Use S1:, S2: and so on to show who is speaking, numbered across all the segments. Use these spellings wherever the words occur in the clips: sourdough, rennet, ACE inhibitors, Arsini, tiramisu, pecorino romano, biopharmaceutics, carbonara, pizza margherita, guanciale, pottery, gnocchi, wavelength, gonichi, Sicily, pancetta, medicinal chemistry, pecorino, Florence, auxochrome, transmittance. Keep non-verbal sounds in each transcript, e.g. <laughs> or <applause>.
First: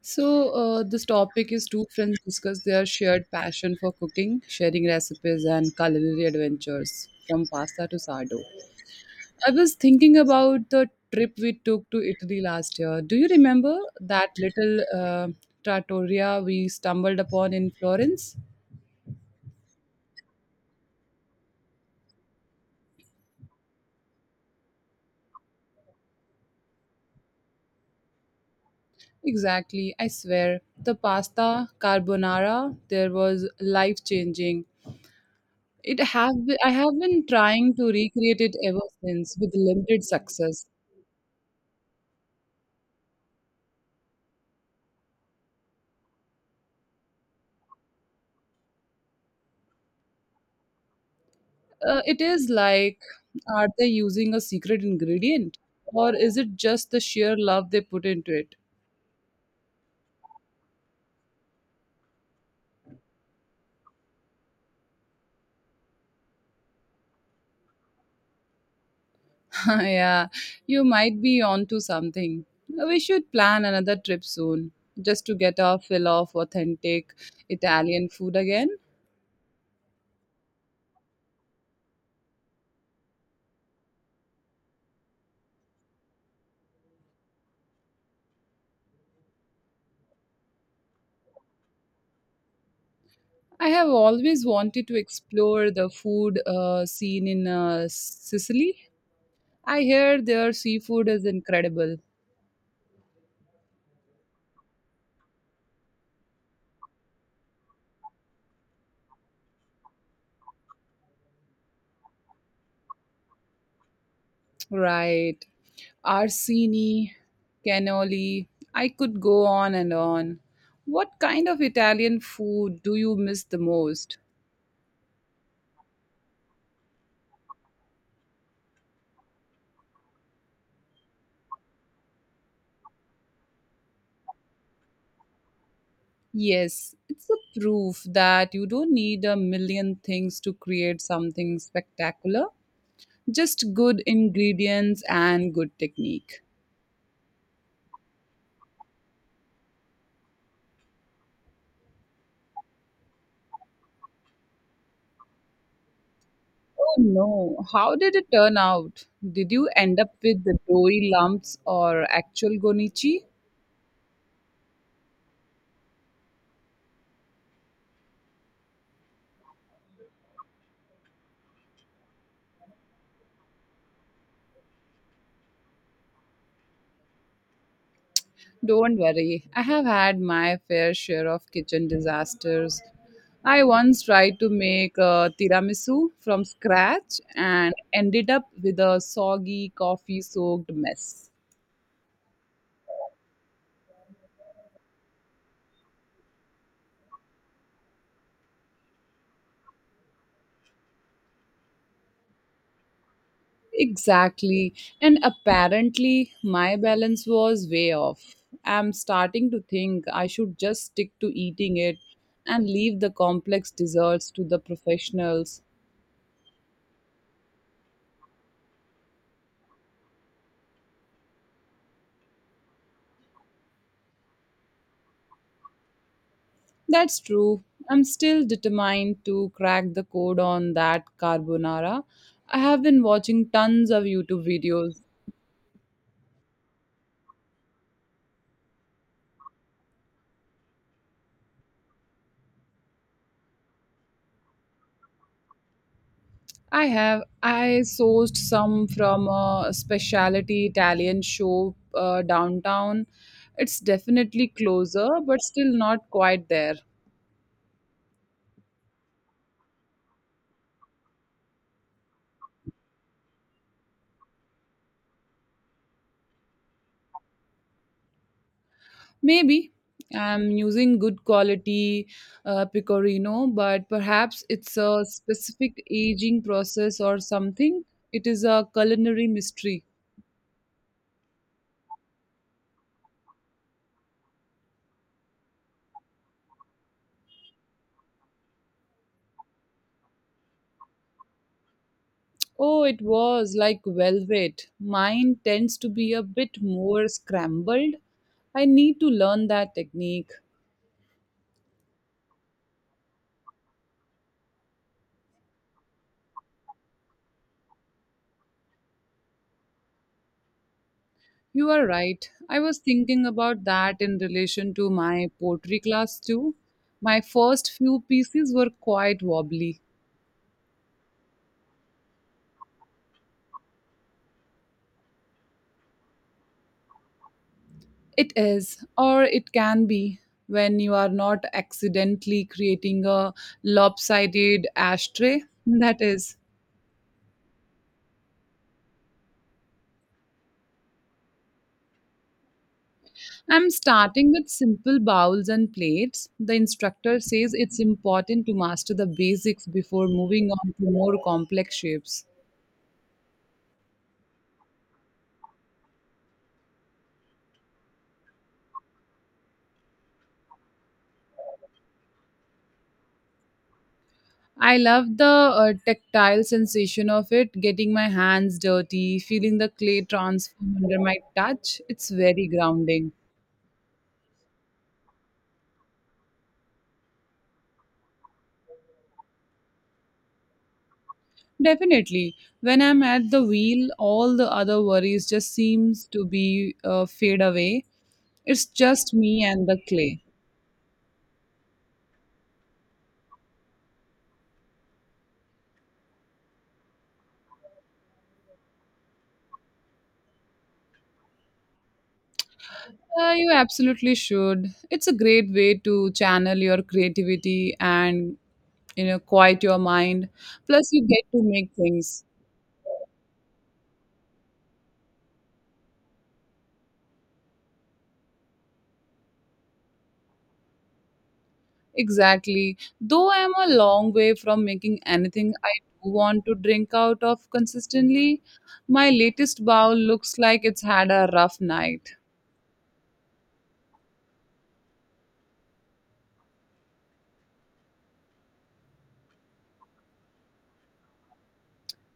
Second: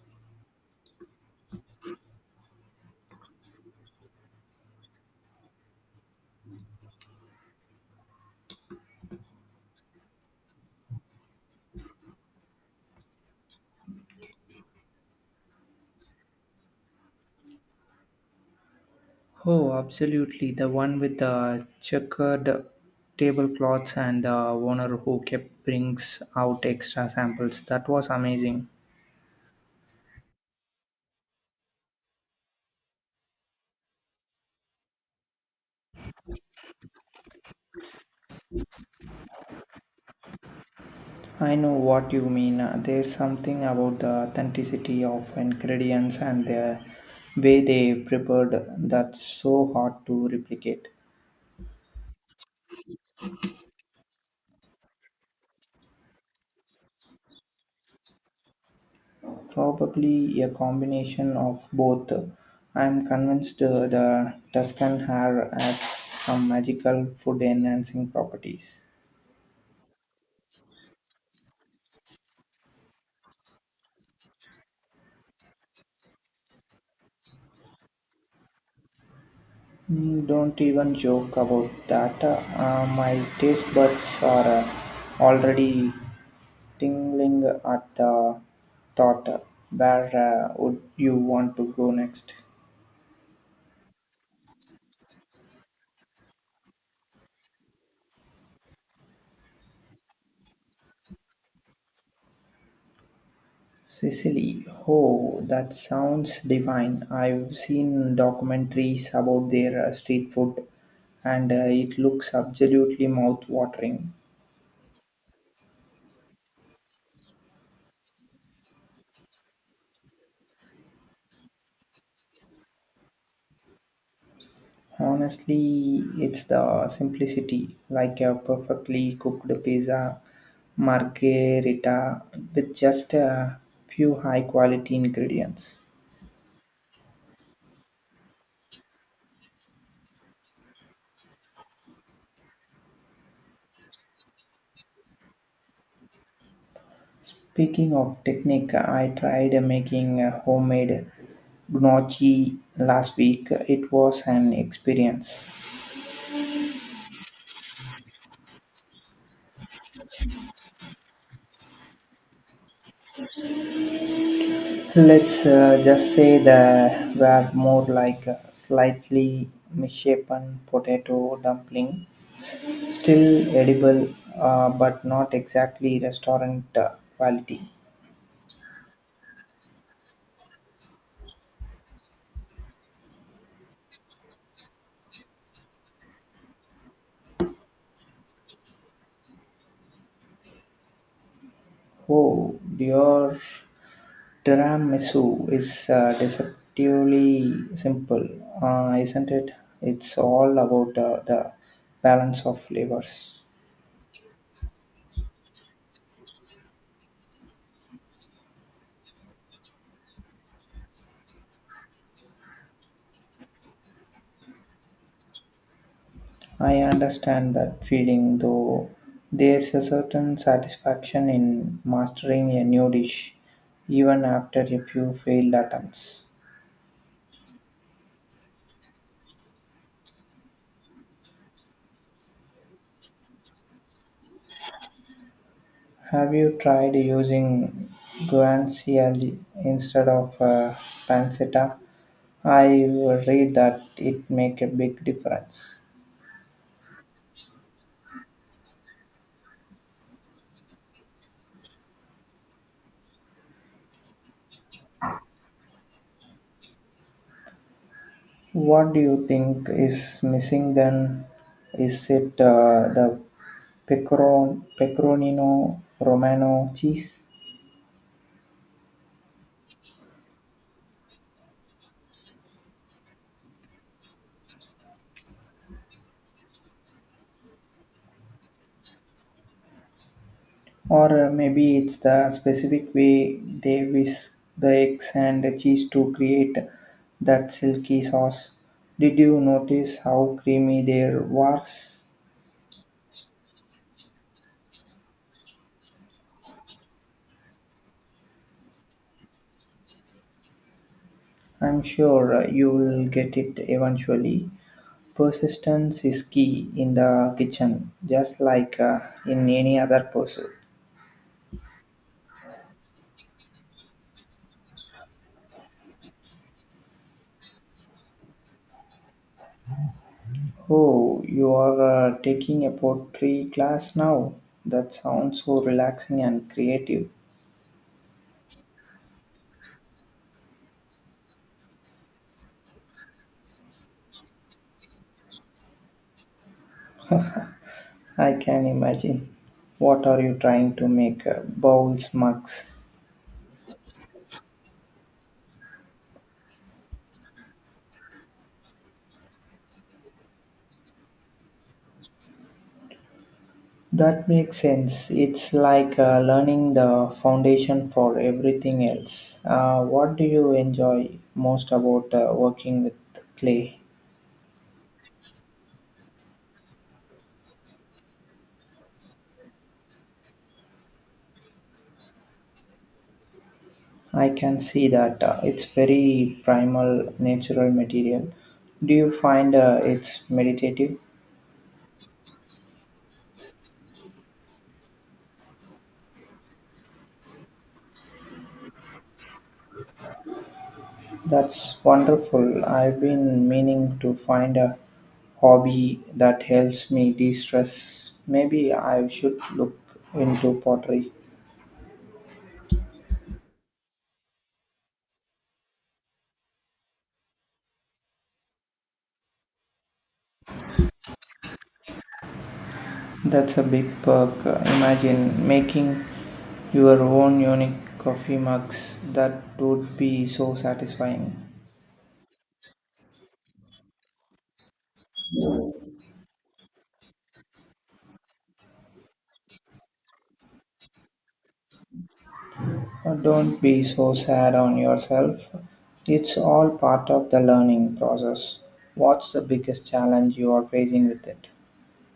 S1: So, this topic is two friends discuss their shared passion for cooking, sharing recipes, and culinary adventures from pasta to sardo. I was thinking about the trip we took to Italy last year. Do you remember that little trattoria we stumbled upon in Florence?
S2: Oh, absolutely. The one with the checkered tablecloths and the owner who kept brings out extra samples. That was amazing.
S1: Exactly, I swear. The pasta carbonara there was life changing. It have I have been trying to recreate it ever since with limited success.
S2: I know what you mean. There's something about the authenticity of ingredients and the way they prepared that's so hard to replicate.
S1: It is like, are they using a secret ingredient? Or is it just the sheer love they put into it?
S2: Probably a combination of both. I'm convinced the Tuscan hair has some magical food enhancing properties.
S1: <laughs> Yeah, you might be onto something. We should plan another trip soon, just to get our fill of authentic Italian food again.
S2: Mm, don't even joke about that. My taste buds are already tingling at the thought. Where would you want to go next?
S1: I have always wanted to explore the food scene in Sicily. I hear their seafood is incredible.
S2: Sicily. Oh, that sounds divine. I've seen documentaries about their street food and it looks absolutely mouth watering.
S1: Right. Arsini, cannoli. I could go on and on. What kind of Italian food do you miss the most?
S2: Honestly, it's the simplicity, like a perfectly cooked pizza margherita with just a few high quality ingredients.
S1: Yes, it's a proof that you don't need a million things to create something spectacular. Just good ingredients and good technique.
S2: Speaking of technique, I tried making a homemade gnocchi last week. It was an experience.
S1: Oh no, how did it turn out? Did you end up with the doughy lumps or actual gonichi?
S2: Let's just say they were more like a slightly misshapen potato dumpling. Still edible, but not exactly restaurant quality.
S1: Don't worry, I have had my fair share of kitchen disasters. I once tried to make a tiramisu from scratch and ended up with a soggy, coffee soaked mess.
S2: Oh, your tiramisu is deceptively simple, isn't it? It's all about the balance of flavors.
S1: Exactly, and apparently my balance was way off. I'm starting to think I should just stick to eating it and leave the complex desserts to the professionals.
S2: I understand that feeling, though there's a certain satisfaction in mastering a new dish, even after a few failed attempts.
S1: That's true. I'm still determined to crack the code on that carbonara. I have been watching tons of YouTube videos.
S2: Have you tried using guanciale instead of pancetta? I read that it make a big difference.
S1: I have. I sourced some from a specialty Italian show downtown. It's definitely closer, but still not quite there.
S2: What do you think is missing then? Is it the pecoronino romano cheese?
S1: Maybe I'm using good quality pecorino, but perhaps it's a specific aging process or something. It is a culinary mystery.
S2: Or maybe it's the specific way they whisk the eggs and the cheese to create that silky sauce. Did you notice how creamy their was?
S1: Oh, it was like velvet. Mine tends to be a bit more scrambled. I need to learn that technique.
S2: I'm sure you will get it eventually. Persistence is key in the kitchen, just like in any other pursuit.
S1: You are right. I was thinking about that in relation to my pottery class too. My first few pieces were quite wobbly.
S2: Oh, you are taking a pottery class now. That sounds so relaxing and creative.
S1: It is, or it can be, when you are not accidentally creating a lopsided ashtray. That is.
S2: I can imagine. What are you trying to make? Bowls, mugs.
S1: I'm starting with simple bowls and plates. The instructor says it's important to master the basics before moving on to more complex shapes.
S2: That makes sense. It's like learning the foundation for everything else. What do you enjoy most about working with clay?
S1: I love the tactile sensation of it, getting my hands dirty, feeling the clay transform under my touch. It's very grounding.
S2: I can see that it's very primal, natural material. Do you find it's meditative?
S1: Definitely, when I'm at the wheel, all the other worries just seems to be fade away. It's just me and the clay.
S2: That's wonderful. I've been meaning to find a hobby that helps me de stress. Maybe I should look into pottery.
S1: You absolutely should. It's a great way to channel your creativity and quiet your mind. Plus, you get to make things.
S2: That's a big perk. Imagine making your own unique coffee mugs. That would be so satisfying.
S1: Exactly. Though I am a long way from making anything I do want to drink out of consistently, my latest bowl looks like it's had a rough night.
S2: Don't be so sad on yourself. It's all part of the learning process. What's the biggest challenge you are facing with it?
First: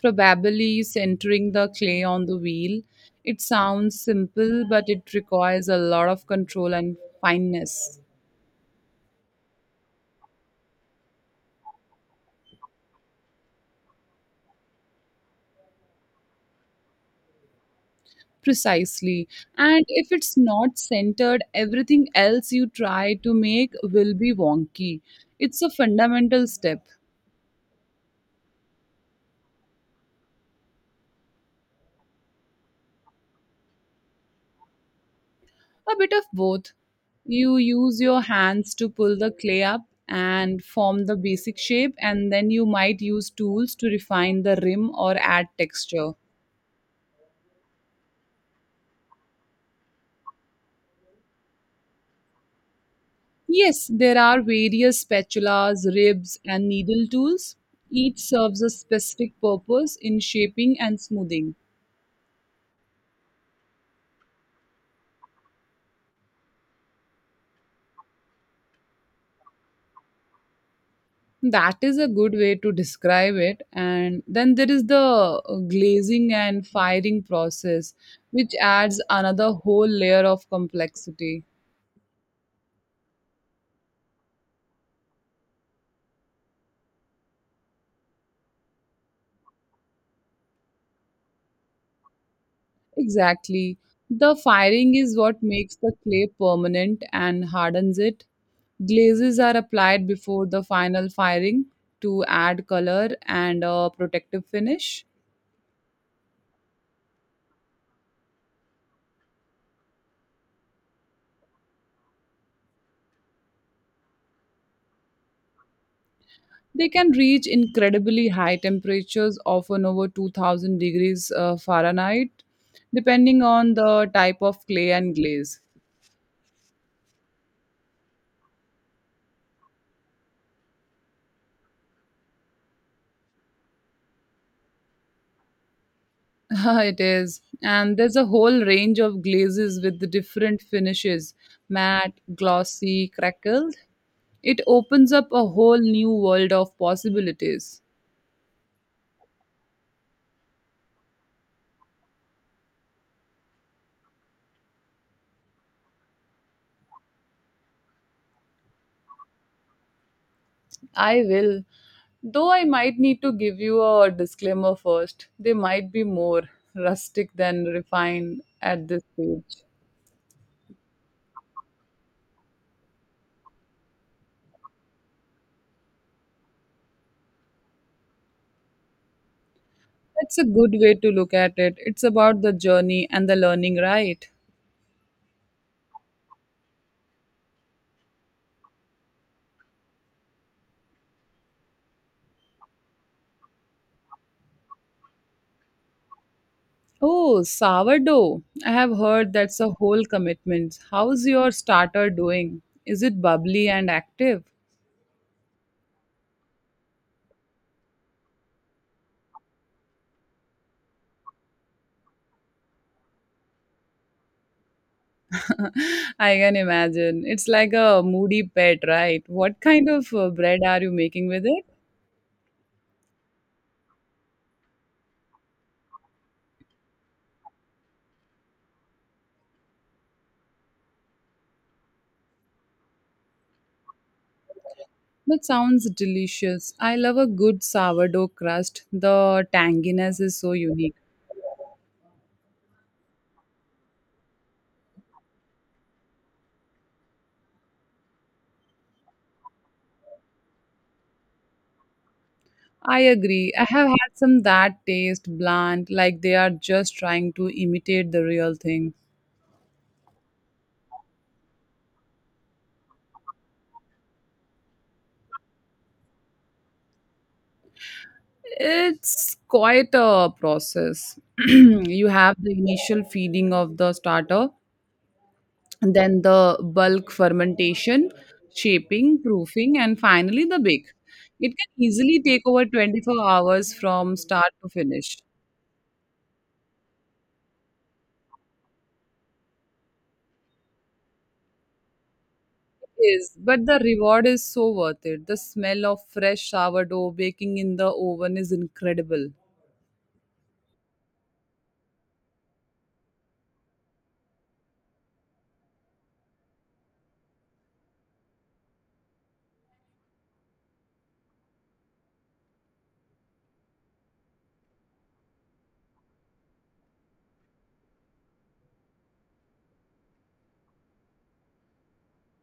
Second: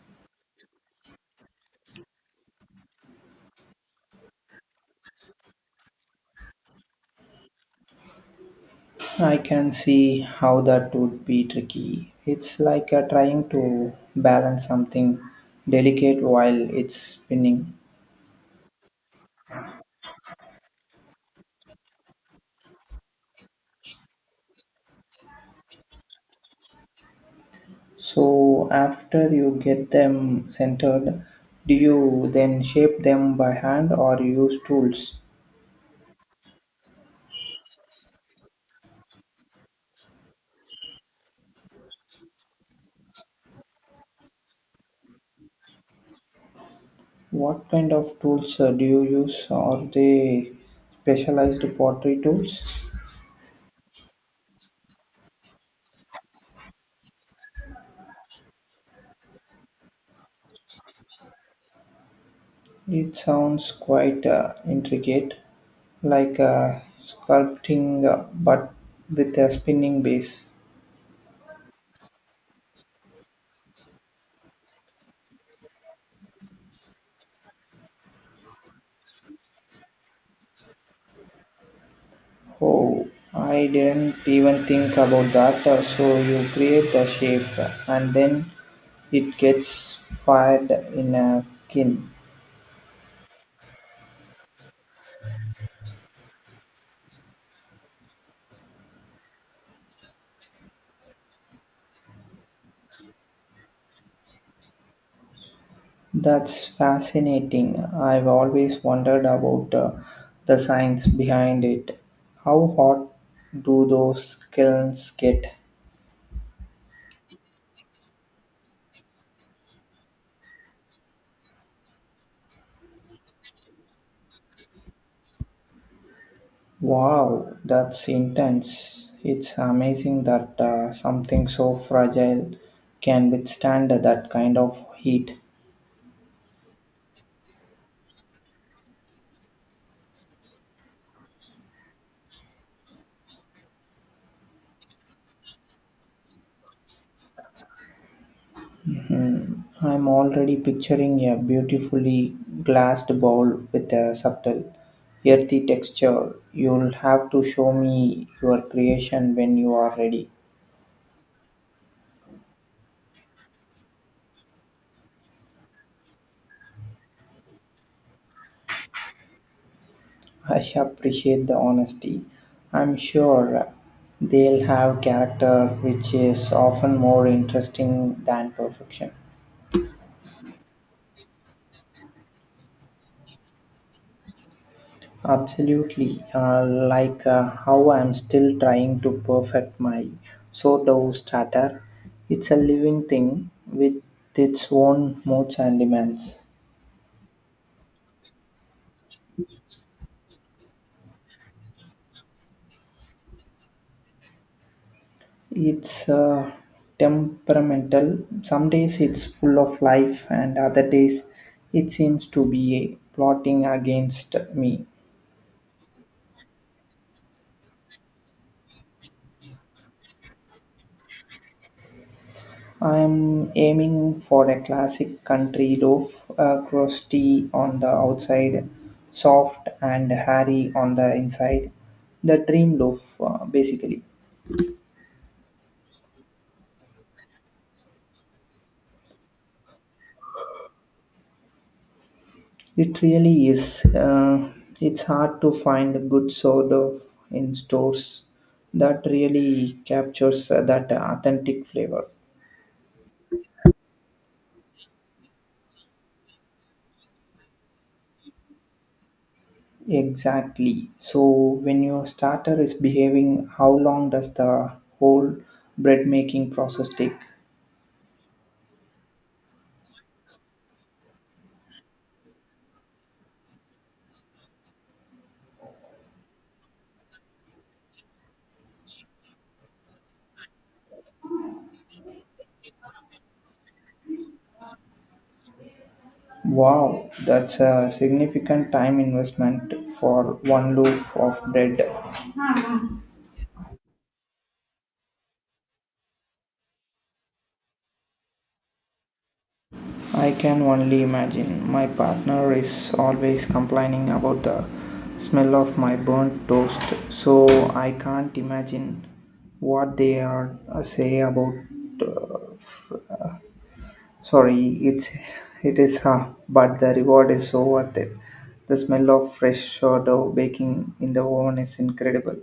S1: Probably centering the clay on the wheel. It sounds simple, but it requires a lot of control and fineness.
S2: I can see how that would be tricky. It's like trying to balance something delicate while it's spinning.
S1: Precisely. And if it's not centered, everything else you try to make will be wonky. It's a fundamental step,
S2: So, after you get them centered, do you then shape them by hand or use tools?
S1: a bit of both. You use your hands to pull the clay up and form the basic shape, and then you might use tools to refine the rim or add texture.
S2: What kind of tools do you use? Are they specialized pottery tools?
S1: Yes, there are various spatulas, ribs, and needle tools. Each serves a specific purpose in shaping and smoothing.
S2: It sounds quite intricate, like sculpting but with a spinning base.
S1: That is a good way to describe it. And then there is the glazing and firing process, which adds another whole layer of complexity.
S2: Oh, I didn't even think about that. So you create a shape and then it gets fired in a kiln.
S1: Exactly. The firing is what makes the clay permanent and hardens it. Glazes are applied before the final firing to add color and a protective finish.
S2: That's fascinating. I've always wondered about the science behind it. How hot do those kilns get?
S1: They can reach incredibly high temperatures, often over 2000 degrees Fahrenheit, depending on the type of clay and glaze.
S2: Wow, that's intense. It's amazing that something so fragile can withstand that kind of heat.
S1: <laughs> It is. And there's a whole range of glazes with the different finishes matte, glossy, crackled. It opens up a whole new world of possibilities.
S2: I'm already picturing a beautifully glassed bowl with a subtle, earthy texture. You'll have to show me your creation when you are ready.
S1: I will. Though I might need to give you a disclaimer first, they might be more rustic than refined at this stage.
S2: I appreciate the honesty. I'm sure they'll have character, which is often more interesting than perfection.
S1: That's a good way to look at it. It's about the journey and the learning, right?
S2: Absolutely. Like how I'm still trying to perfect my sourdough starter. It's a living thing with its own modes and demands.
S1: Oh, sourdough. I have heard that's a whole commitment. How's your starter doing? Is it bubbly and active?
S2: It's temperamental. Some days it's full of life, and other days it seems to be plotting against me.
S1: <laughs> I can imagine. It's like a moody pet, right? What kind of bread are you making with it?
S2: I'm aiming for a classic country loaf, crusty on the outside, soft and hairy on the inside. The dream loaf, basically.
S1: That sounds delicious. I love a good sourdough crust. The tanginess is so unique.
S2: It really is. It's hard to find a good sourdough in stores that really captures that authentic flavor.
S1: I agree. I have had some that taste bland, like they are just trying to imitate the real thing.
S2: Exactly. So when your starter is behaving, how long does the whole bread making process take?
S1: It's quite a process. <clears throat> You have the initial feeding of the starter, and then the bulk fermentation, shaping, proofing, and finally the bake. It can easily take over 24 hours from start to finish.
S2: Wow, that's a significant time investment for one loaf of bread.
S1: Is but the reward is so worth it. The smell of fresh sourdough baking in the oven is incredible.
S2: I can only imagine. My partner is always complaining about the smell of my burnt toast, so I can't imagine what they are say about. Uh, Sorry, it's <laughs> it is huh, but the reward is so worth it. The smell of fresh sourdough baking in the oven is incredible.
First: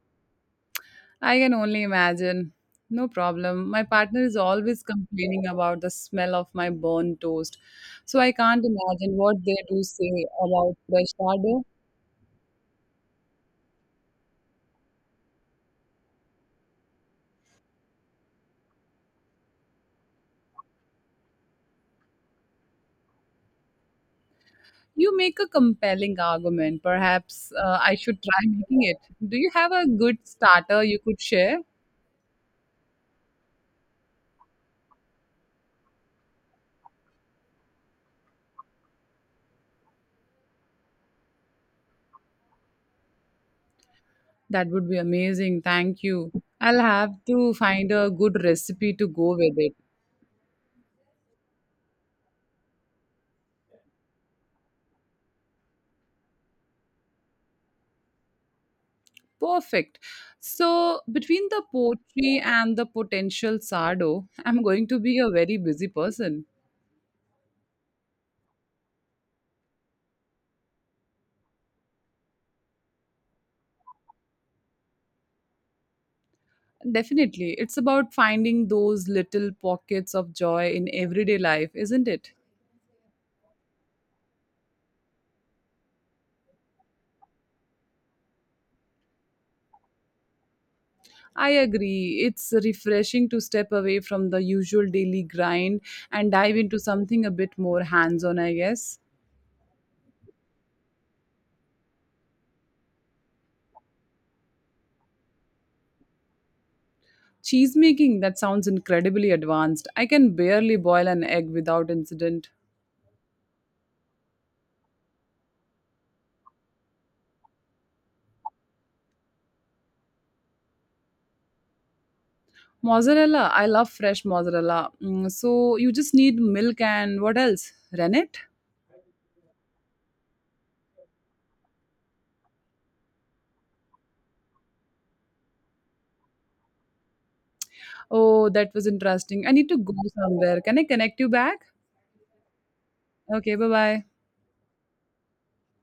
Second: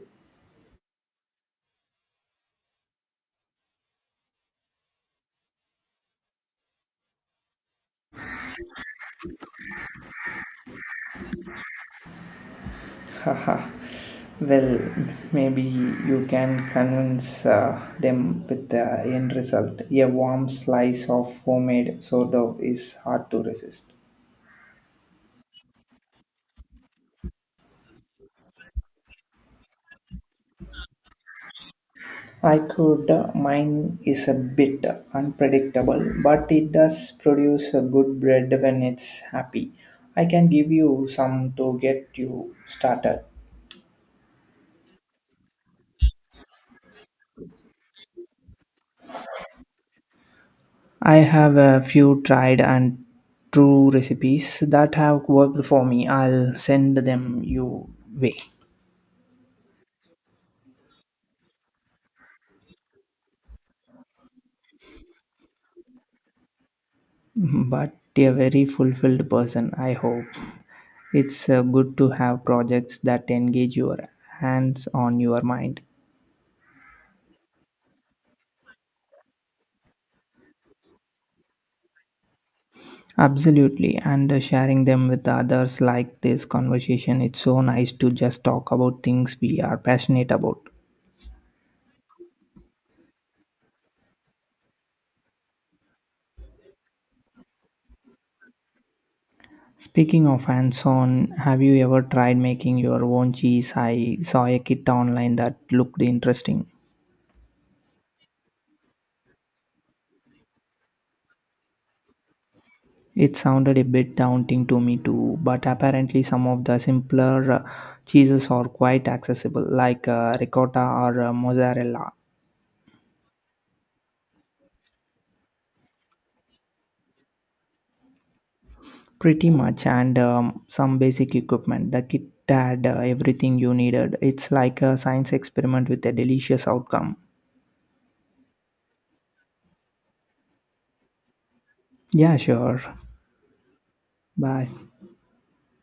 S1: I can only imagine. No problem. My partner is always complaining about the smell of my burnt toast. So I can't imagine what they do say about fresh sourdough.
S2: Haha. Well, maybe you can convince them with the end result. A warm slice of homemade sourdough is hard to resist.
S1: You make a compelling argument. Perhaps I should try making it. Do you have a good starter you could share?
S2: I could. Mine is a bit unpredictable, but it does produce a good bread when it's happy. I can give you some to get you started.
S1: That would be amazing. Thank you. I'll have to find a good recipe to go with it.
S2: I have a few tried and true recipes that have worked for me. I'll send them your way.
S1: Perfect. So, between the poetry and the potential sardo, I'm going to be a very busy person.
S2: But a very fulfilled person, I hope. It's good to have projects that engage your hands on your mind.
S1: Definitely. It's about finding those little pockets of joy in everyday life, isn't it?
S2: Absolutely, and sharing them with others like this conversation, it's so nice to just talk about things we are passionate about.
S1: I agree. It's refreshing to step away from the usual daily grind and dive into something a bit more hands on, I guess.
S2: Speaking of hands on, have you ever tried making your own cheese? I saw a kit online that looked interesting.
S1: Cheese making, that sounds incredibly advanced. I can barely boil an egg without incident.
S2: It sounded a bit daunting to me too, but apparently some of the simpler cheeses are quite accessible, like ricotta or mozzarella.
S1: Mozzarella, I love fresh mozzarella. Mm, so you just need milk and what else? Rennet?
S2: Pretty much, and some basic equipment. The kit had everything you needed. It's like a science experiment with a delicious outcome.
S1: Oh, that was interesting. I need to go somewhere. Can I connect you back?
S2: Yeah, sure.
S1: Okay, bye bye.
S2: Bye.